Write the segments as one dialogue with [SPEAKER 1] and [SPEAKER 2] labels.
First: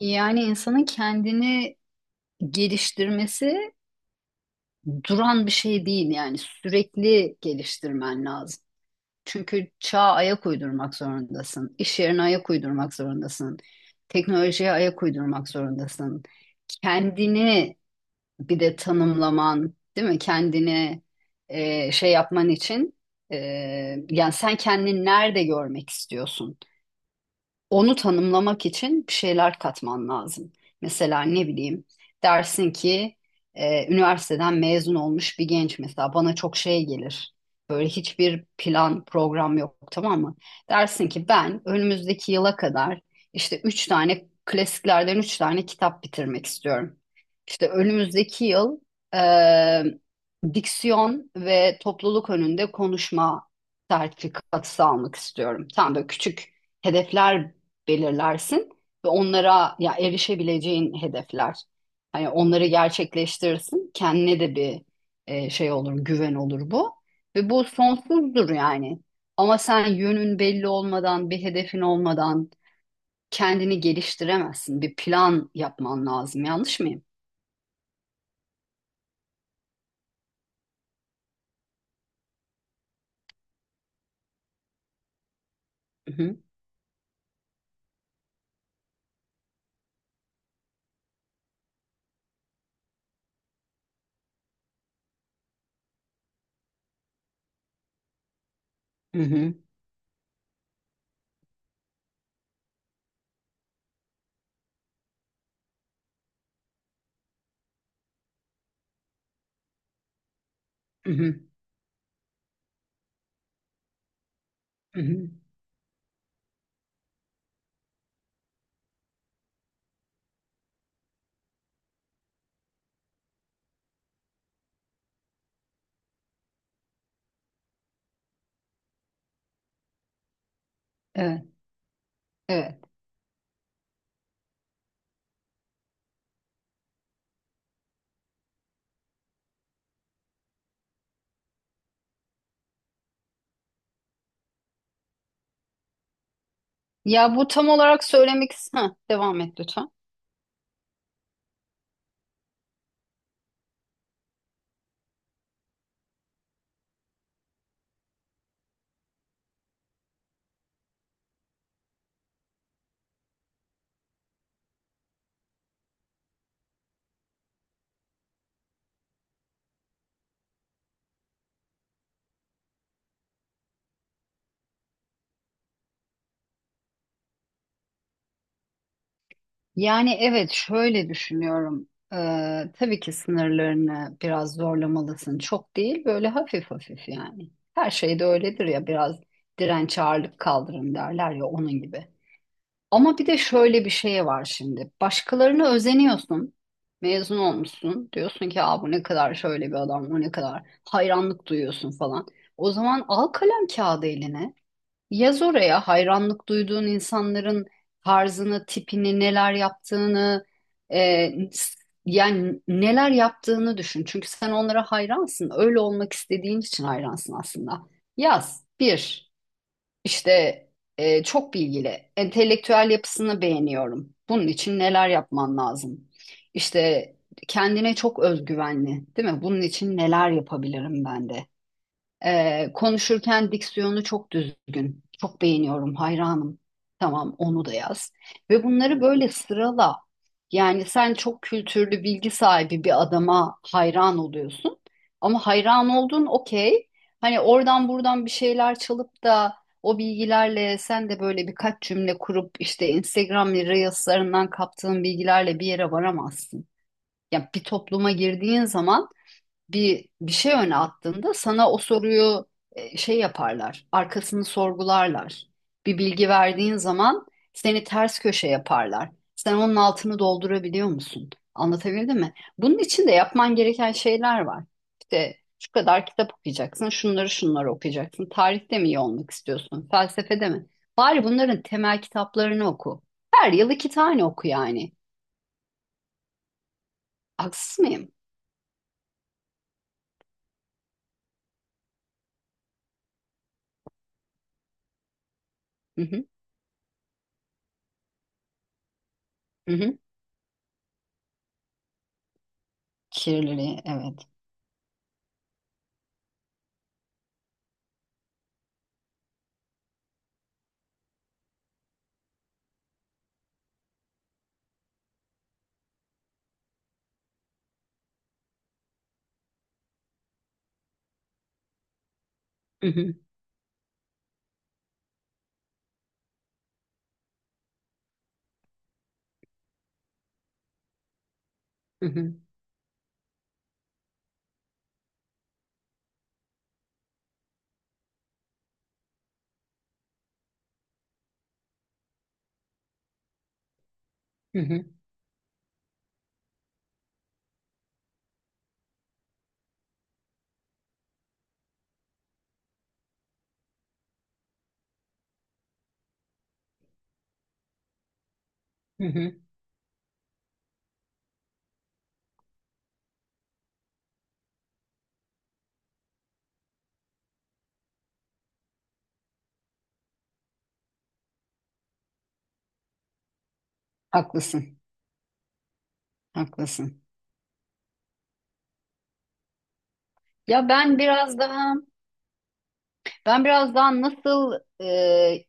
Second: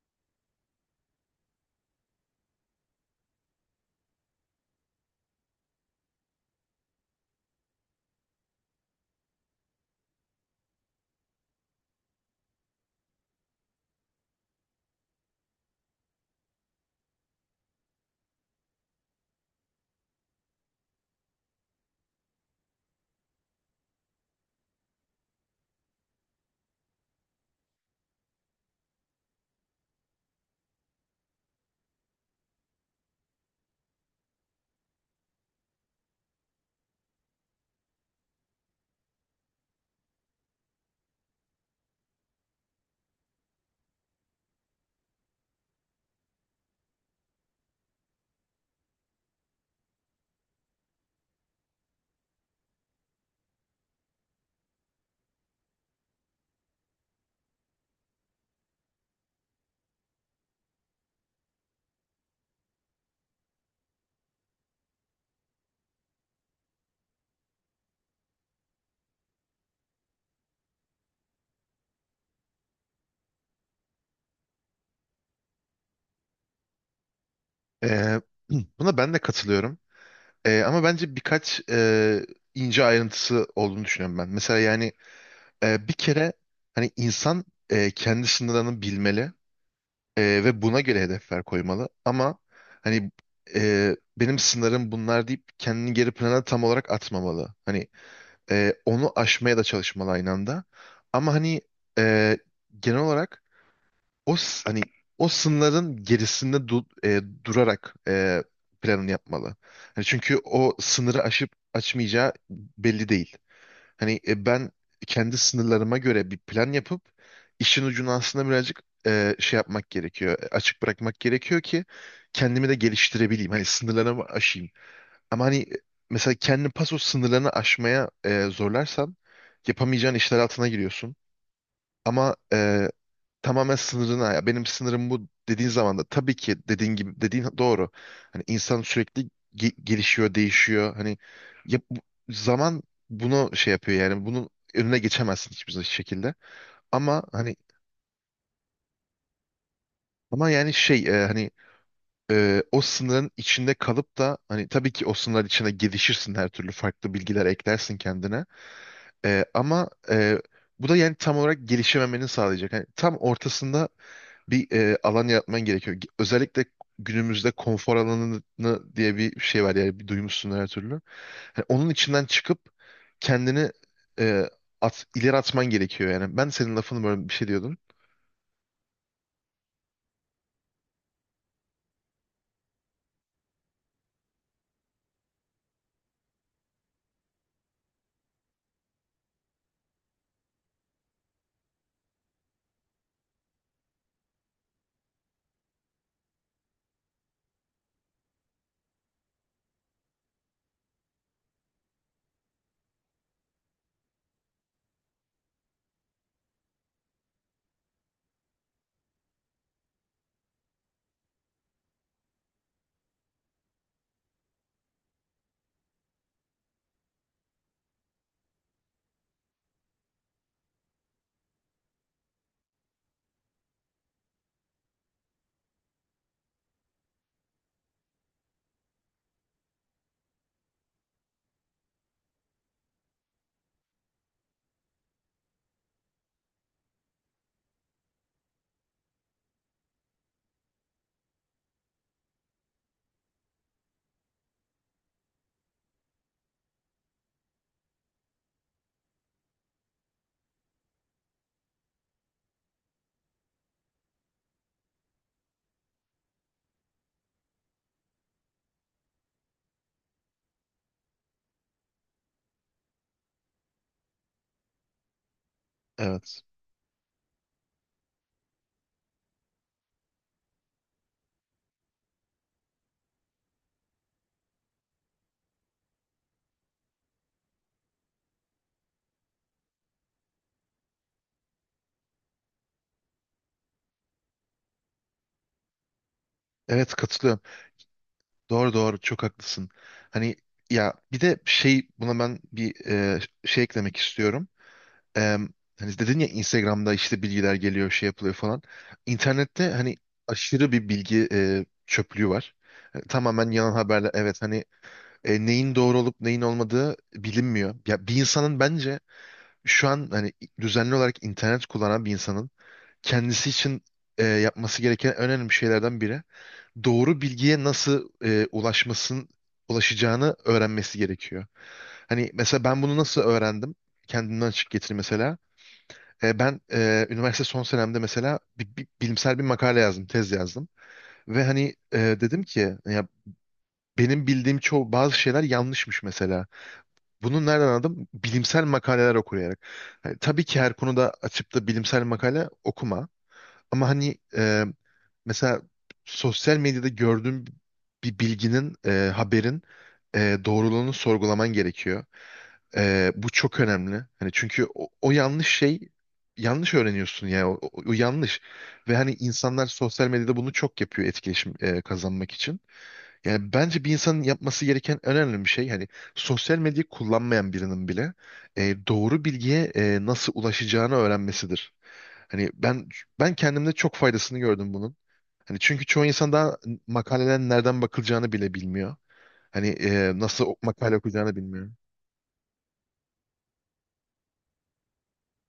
[SPEAKER 1] Yani insanın kendini geliştirmesi duran bir şey değil yani sürekli geliştirmen lazım. Çünkü çağa ayak uydurmak zorundasın, iş yerine ayak uydurmak zorundasın, teknolojiye ayak uydurmak zorundasın. Kendini bir de tanımlaman, değil mi? Kendini şey yapman için e, yani sen kendini nerede görmek istiyorsun? Onu tanımlamak için bir şeyler katman lazım. Mesela ne bileyim dersin ki üniversiteden mezun olmuş bir genç mesela bana çok şey gelir. Böyle hiçbir plan program yok tamam mı? Dersin ki ben önümüzdeki yıla kadar işte üç tane klasiklerden üç tane kitap bitirmek istiyorum. İşte önümüzdeki yıl e, diksiyon ve topluluk önünde konuşma sertifikası almak istiyorum. Tam böyle küçük hedefler belirlersin ve onlara ya erişebileceğin hedefler. Hani onları gerçekleştirirsin. Kendine de bir şey olur, güven olur bu. Ve bu sonsuzdur yani. Ama sen yönün belli olmadan, bir hedefin olmadan kendini geliştiremezsin. Bir plan yapman lazım. Yanlış mıyım?
[SPEAKER 2] Ee, buna ben de katılıyorum. Ama bence birkaç ince ayrıntısı olduğunu düşünüyorum ben. Mesela yani bir
[SPEAKER 1] Hı
[SPEAKER 2] kere
[SPEAKER 1] hı,
[SPEAKER 2] hani insan kendi sınırlarını bilmeli ve buna göre hedefler koymalı. Ama hani benim sınırım bunlar deyip kendini geri plana tam olarak atmamalı. Hani onu
[SPEAKER 1] hı hı,
[SPEAKER 2] aşmaya da çalışmalı aynı anda. Ama hani e, genel olarak hani o sınırların gerisinde durarak planını yapmalı. Hani çünkü o
[SPEAKER 1] hı
[SPEAKER 2] sınırı
[SPEAKER 1] hı,
[SPEAKER 2] aşıp açmayacağı belli değil. Hani ben
[SPEAKER 1] hı hı.
[SPEAKER 2] kendi sınırlarıma göre bir plan yapıp işin ucunu aslında birazcık şey yapmak gerekiyor. Açık bırakmak gerekiyor ki kendimi de geliştirebileyim. Hani sınırlarımı aşayım. Ama hani mesela kendi paso sınırlarını aşmaya zorlarsan yapamayacağın işler altına giriyorsun.
[SPEAKER 1] Evet,
[SPEAKER 2] Ama
[SPEAKER 1] evet.
[SPEAKER 2] tamamen sınırına ya benim sınırım bu dediğin zaman da tabii ki dediğin gibi dediğin doğru. Hani insan sürekli gelişiyor, değişiyor. Hani ya bu- zaman bunu şey yapıyor yani bunun önüne geçemezsin hiçbir şekilde. Ama
[SPEAKER 1] Ya bu
[SPEAKER 2] hani
[SPEAKER 1] tam olarak söylemek... Heh, devam et lütfen.
[SPEAKER 2] ama yani hani o sınırın içinde kalıp da hani tabii ki o sınırlar içine gelişirsin her türlü farklı bilgiler eklersin kendine. Ama bu da yani tam olarak gelişememenin sağlayacak. Hani tam ortasında bir alan yaratman gerekiyor. Özellikle günümüzde konfor alanı diye bir şey var yani bir duymuşsun her türlü. Hani onun içinden çıkıp kendini e, ileri atman gerekiyor yani. Ben senin lafını böyle bir şey diyordum.
[SPEAKER 1] Yani evet şöyle düşünüyorum. Tabii ki sınırlarını biraz zorlamalısın. Çok değil böyle hafif hafif yani. Her şey de öyledir ya biraz direnç ağırlık kaldırın derler ya onun gibi. Ama bir de şöyle bir şey var şimdi. Başkalarına özeniyorsun. Mezun olmuşsun. Diyorsun ki: "Aa, bu ne kadar şöyle bir adam, bu ne kadar hayranlık duyuyorsun" falan. O zaman al kalem kağıdı eline. Yaz oraya hayranlık duyduğun insanların tarzını, tipini, neler yaptığını, e, yani neler yaptığını düşün. Çünkü sen onlara hayransın. Öyle olmak istediğin için hayransın aslında. Yaz bir işte çok bilgili, entelektüel yapısını beğeniyorum. Bunun için neler yapman lazım? İşte kendine çok özgüvenli, değil mi? Bunun için neler yapabilirim ben de? Konuşurken diksiyonu çok düzgün. Çok beğeniyorum, hayranım. Tamam, onu da yaz. Ve bunları böyle sırala. Yani sen çok kültürlü, bilgi sahibi bir adama hayran oluyorsun. Ama hayran oldun, okey. Hani oradan buradan bir şeyler çalıp da o bilgilerle sen de böyle birkaç cümle kurup işte Instagram Reels'larından kaptığın bilgilerle bir yere varamazsın. Yani bir topluma girdiğin zaman bir şey öne attığında sana o soruyu şey yaparlar. Arkasını sorgularlar. Bir bilgi
[SPEAKER 2] Evet.
[SPEAKER 1] verdiğin zaman seni ters köşe yaparlar. Sen onun altını doldurabiliyor musun? Anlatabildim mi? Bunun için de yapman gereken şeyler var. İşte şu kadar kitap okuyacaksın, şunları şunları okuyacaksın. Tarihte mi iyi olmak istiyorsun, felsefede mi? Bari bunların temel kitaplarını oku. Her yıl iki tane oku yani.
[SPEAKER 2] Evet, katılıyorum.
[SPEAKER 1] Haksız mıyım?
[SPEAKER 2] Doğru, doğru, çok haklısın. Hani ya bir de şey buna ben bir şey eklemek istiyorum. e, Hani
[SPEAKER 1] Hı
[SPEAKER 2] dedin
[SPEAKER 1] hı,
[SPEAKER 2] ya Instagram'da işte bilgiler geliyor şey yapılıyor falan. İnternette
[SPEAKER 1] hı
[SPEAKER 2] hani
[SPEAKER 1] hı.
[SPEAKER 2] aşırı bir bilgi çöplüğü var. Tamamen yalan
[SPEAKER 1] Kirliliği,
[SPEAKER 2] haberler.
[SPEAKER 1] evet.
[SPEAKER 2] Evet, hani neyin doğru olup neyin olmadığı bilinmiyor. Ya bir insanın bence şu an hani düzenli olarak internet kullanan bir insanın kendisi için yapması gereken en önemli şeylerden biri doğru bilgiye nasıl e, ulaşmasın ulaşacağını öğrenmesi gerekiyor. Hani mesela ben
[SPEAKER 1] Hı
[SPEAKER 2] bunu
[SPEAKER 1] hı,
[SPEAKER 2] nasıl öğrendim? Kendimden açık getir mesela. Ben üniversite son senemde mesela bilimsel bir makale yazdım, tez yazdım. Ve hani
[SPEAKER 1] hı hı.
[SPEAKER 2] dedim ki ya benim bildiğim çoğu bazı şeyler yanlışmış mesela. Bunu nereden anladım? Bilimsel makaleler okuyarak. Hani tabii ki her konuda açıp da bilimsel makale okuma. Ama hani
[SPEAKER 1] Hı hı,
[SPEAKER 2] mesela sosyal medyada gördüğüm bir bilginin, haberin doğruluğunu sorgulaman gerekiyor. Bu çok önemli. Hani çünkü o yanlış şey yanlış öğreniyorsun ya. O yanlış. Ve
[SPEAKER 1] hı
[SPEAKER 2] hani
[SPEAKER 1] hı.
[SPEAKER 2] insanlar sosyal medyada bunu çok yapıyor etkileşim kazanmak için. Yani bence bir insanın yapması gereken en önemli bir şey hani sosyal medyayı kullanmayan birinin bile doğru bilgiye nasıl ulaşacağını öğrenmesidir. Hani ben kendimde çok faydasını gördüm
[SPEAKER 1] Haklısın,
[SPEAKER 2] bunun. Hani çünkü çoğu insan daha
[SPEAKER 1] haklısın.
[SPEAKER 2] makalelerin nereden bakılacağını bile bilmiyor. Hani nasıl
[SPEAKER 1] Ya
[SPEAKER 2] makale
[SPEAKER 1] ben
[SPEAKER 2] okuyacağını
[SPEAKER 1] biraz
[SPEAKER 2] bilmiyor.
[SPEAKER 1] daha, ben biraz daha nasıl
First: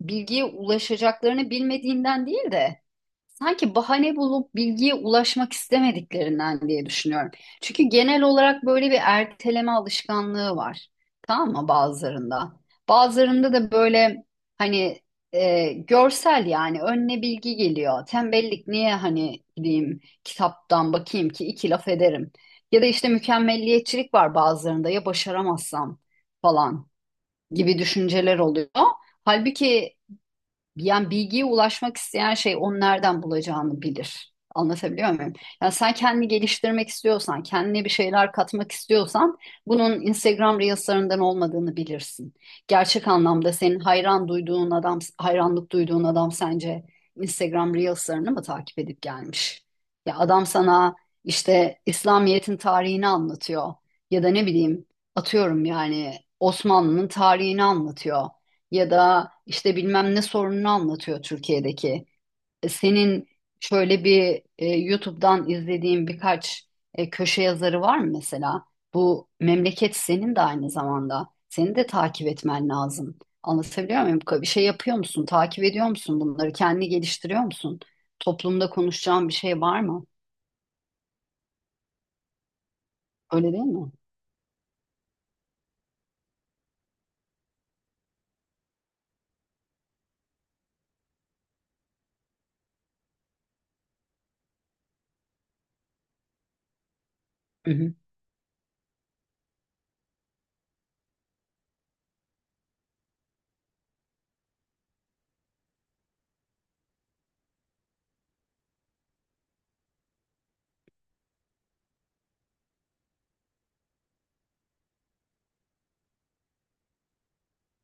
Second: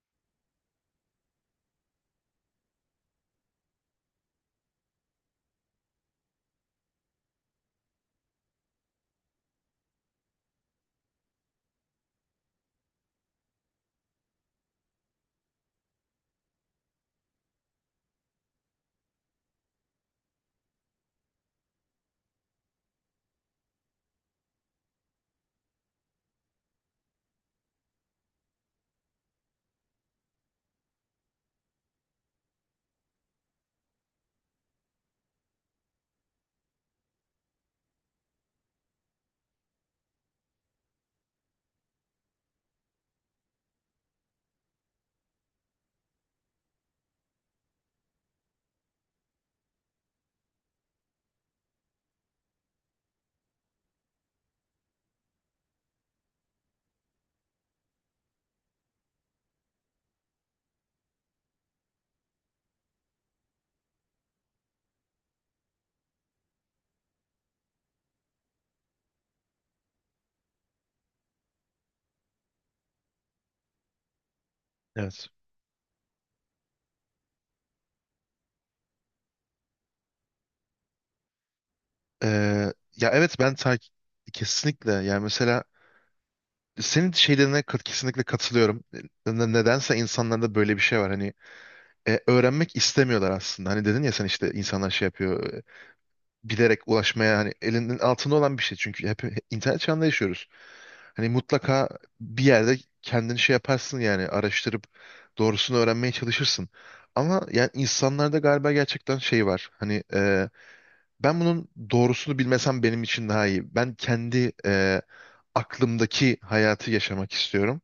[SPEAKER 1] bilgiye ulaşacaklarını bilmediğinden değil de sanki bahane bulup bilgiye ulaşmak istemediklerinden diye düşünüyorum. Çünkü genel olarak böyle bir erteleme alışkanlığı var. Tamam mı bazılarında? Bazılarında da böyle hani görsel yani önüne bilgi geliyor. Tembellik niye hani gideyim kitaptan bakayım ki iki laf ederim. Ya da işte mükemmelliyetçilik var bazılarında ya başaramazsam falan gibi düşünceler oluyor. Halbuki yani bilgiye ulaşmak isteyen şey onu nereden bulacağını bilir. Anlatabiliyor muyum? Yani sen kendini geliştirmek istiyorsan, kendine bir şeyler katmak istiyorsan bunun Instagram Reels'larından olmadığını bilirsin. Gerçek anlamda senin hayran duyduğun adam, hayranlık duyduğun adam sence Instagram Reels'larını mı takip edip gelmiş? Ya adam sana işte İslamiyet'in tarihini anlatıyor ya da ne bileyim atıyorum yani Osmanlı'nın tarihini anlatıyor ya da işte bilmem ne sorununu anlatıyor Türkiye'deki. Senin şöyle bir YouTube'dan izlediğin birkaç köşe yazarı var mı mesela? Bu memleket senin de aynı zamanda. Seni de takip etmen lazım. Anlatabiliyor muyum? Bir şey yapıyor musun?
[SPEAKER 2] Evet.
[SPEAKER 1] Takip ediyor musun bunları? Kendini geliştiriyor musun? Toplumda konuşacağın bir şey var mı?
[SPEAKER 2] Ee, Ya evet,
[SPEAKER 1] Öyle değil mi?
[SPEAKER 2] kesinlikle yani mesela senin şeylerine kesinlikle katılıyorum. Nedense insanlarda böyle bir şey var hani öğrenmek istemiyorlar aslında. Hani dedin ya sen işte insanlar şey yapıyor bilerek ulaşmaya hani
[SPEAKER 1] Hı hı.
[SPEAKER 2] elinin altında olan bir şey çünkü hep internet çağında yaşıyoruz. Hani mutlaka bir yerde kendini şey yaparsın yani araştırıp doğrusunu öğrenmeye çalışırsın. Ama yani insanlarda galiba gerçekten şey var. Hani ben bunun doğrusunu bilmesem benim için daha iyi. Ben kendi aklımdaki hayatı yaşamak istiyorum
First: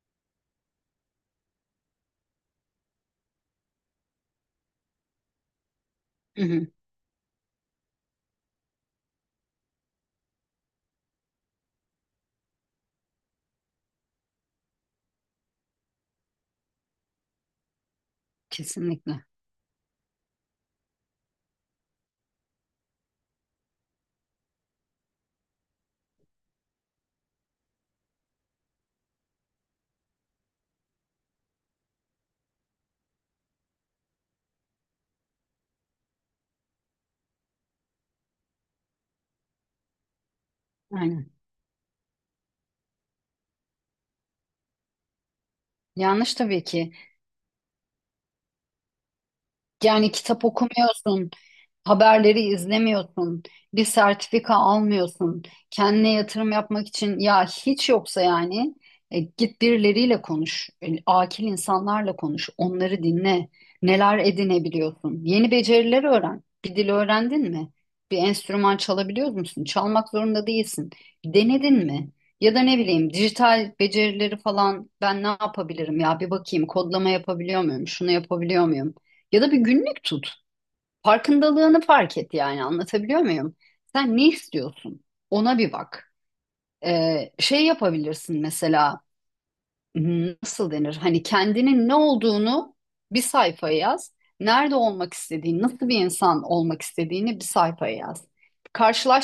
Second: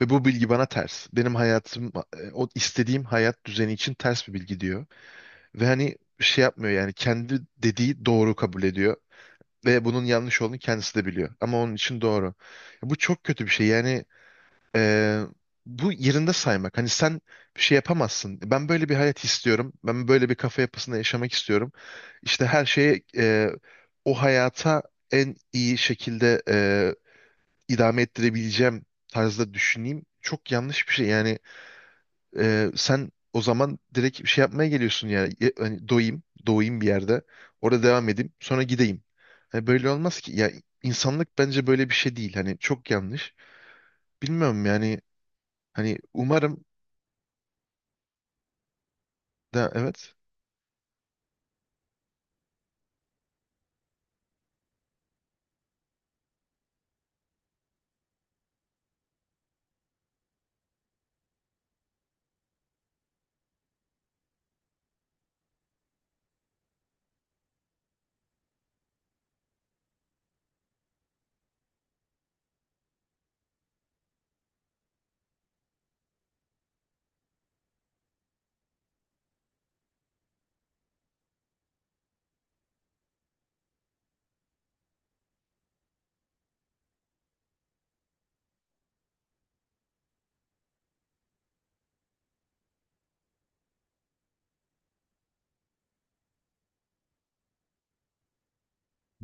[SPEAKER 2] ve bu bilgi bana ters. Benim hayatım o istediğim hayat düzeni için ters bir bilgi diyor. Ve hani şey
[SPEAKER 1] Hı hı.
[SPEAKER 2] yapmıyor yani kendi dediği doğru kabul ediyor ve bunun yanlış olduğunu kendisi de biliyor ama onun için doğru. Bu çok kötü bir şey yani e, bu yerinde saymak. Hani sen bir şey yapamazsın. Ben böyle bir hayat
[SPEAKER 1] Kesinlikle.
[SPEAKER 2] istiyorum. Ben böyle bir kafa yapısında yaşamak istiyorum. İşte her şeye o hayata en iyi şekilde idame ettirebileceğim tarzda düşüneyim. Çok yanlış bir şey. Yani sen o zaman direkt bir şey yapmaya geliyorsun yani. Hani doyayım, doğayım bir yerde. Orada devam edeyim, sonra gideyim. Hani böyle olmaz ki. Ya
[SPEAKER 1] Aynen.
[SPEAKER 2] insanlık bence böyle bir şey değil. Hani çok yanlış. Bilmiyorum yani. Hani
[SPEAKER 1] Yanlış
[SPEAKER 2] umarım
[SPEAKER 1] tabii ki.
[SPEAKER 2] da
[SPEAKER 1] Yani
[SPEAKER 2] evet.
[SPEAKER 1] kitap okumuyorsun, haberleri izlemiyorsun, bir sertifika almıyorsun, kendine yatırım yapmak için ya hiç yoksa yani git birileriyle konuş, akil insanlarla konuş, onları dinle, neler edinebiliyorsun, yeni beceriler öğren. Bir dil öğrendin mi? Bir enstrüman çalabiliyor musun? Çalmak zorunda değilsin. Denedin mi? Ya da ne bileyim dijital becerileri falan ben ne yapabilirim ya bir bakayım kodlama yapabiliyor muyum, şunu yapabiliyor muyum? Ya da bir günlük tut. Farkındalığını fark et yani anlatabiliyor muyum? Sen ne istiyorsun? Ona bir bak. Şey yapabilirsin mesela. Nasıl denir? Hani kendinin ne olduğunu bir sayfaya yaz. Nerede olmak istediğini, nasıl bir insan olmak istediğini bir sayfaya yaz.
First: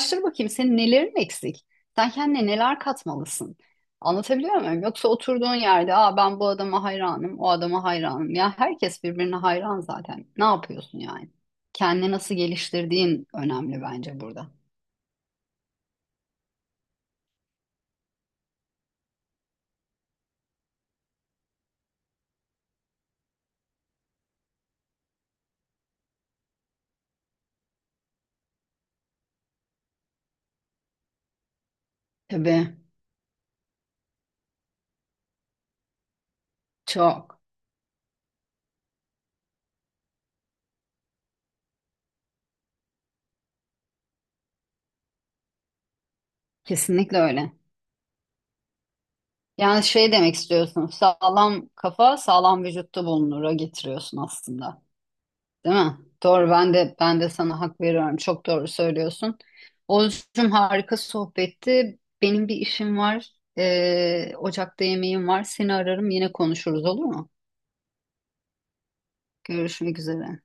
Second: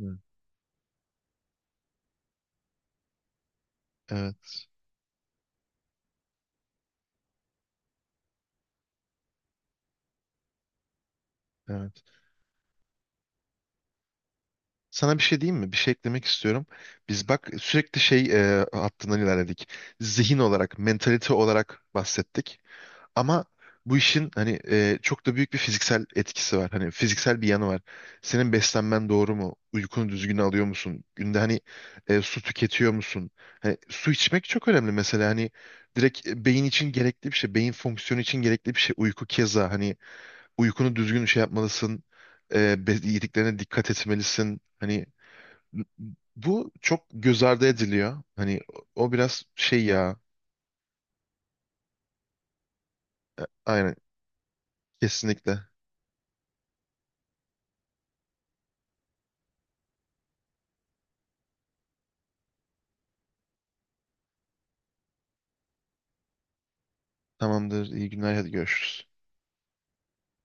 [SPEAKER 2] Hı.
[SPEAKER 1] bakayım senin nelerin eksik? Sen kendine neler katmalısın? Anlatabiliyor
[SPEAKER 2] Evet.
[SPEAKER 1] muyum? Yoksa oturduğun yerde: "Aa, ben bu adama hayranım, o adama hayranım." Ya herkes birbirine hayran zaten. Ne yapıyorsun yani?
[SPEAKER 2] Evet.
[SPEAKER 1] Kendini nasıl geliştirdiğin önemli bence burada.
[SPEAKER 2] Sana bir şey diyeyim mi? Bir şey eklemek istiyorum. Biz bak sürekli şey hattından ilerledik. Zihin olarak, mentalite olarak bahsettik. Ama bu işin hani çok da büyük bir fiziksel etkisi var. Hani fiziksel bir yanı var. Senin beslenmen doğru mu? Uykunu düzgün alıyor musun? Günde hani su
[SPEAKER 1] Tabii,
[SPEAKER 2] tüketiyor musun? Hani su içmek çok önemli mesela. Hani direkt beyin için gerekli bir
[SPEAKER 1] çok.
[SPEAKER 2] şey. Beyin fonksiyonu için gerekli bir şey. Uyku keza hani uykunu düzgün şey yapmalısın. Yediklerine dikkat etmelisin. Hani bu çok
[SPEAKER 1] Kesinlikle
[SPEAKER 2] göz
[SPEAKER 1] öyle.
[SPEAKER 2] ardı ediliyor. Hani o biraz
[SPEAKER 1] Yani
[SPEAKER 2] şey
[SPEAKER 1] şey
[SPEAKER 2] ya.
[SPEAKER 1] demek istiyorsun. Sağlam kafa sağlam vücutta bulunura
[SPEAKER 2] Aynen.
[SPEAKER 1] getiriyorsun aslında.
[SPEAKER 2] Kesinlikle.
[SPEAKER 1] Değil mi? Doğru, ben de sana hak veriyorum. Çok doğru söylüyorsun. Oğuzcum harika sohbetti. Benim bir işim var. Ocakta yemeğim var. Seni ararım yine konuşuruz olur mu?
[SPEAKER 2] Tamamdır. İyi günler. Hadi görüşürüz.
[SPEAKER 1] Görüşmek üzere.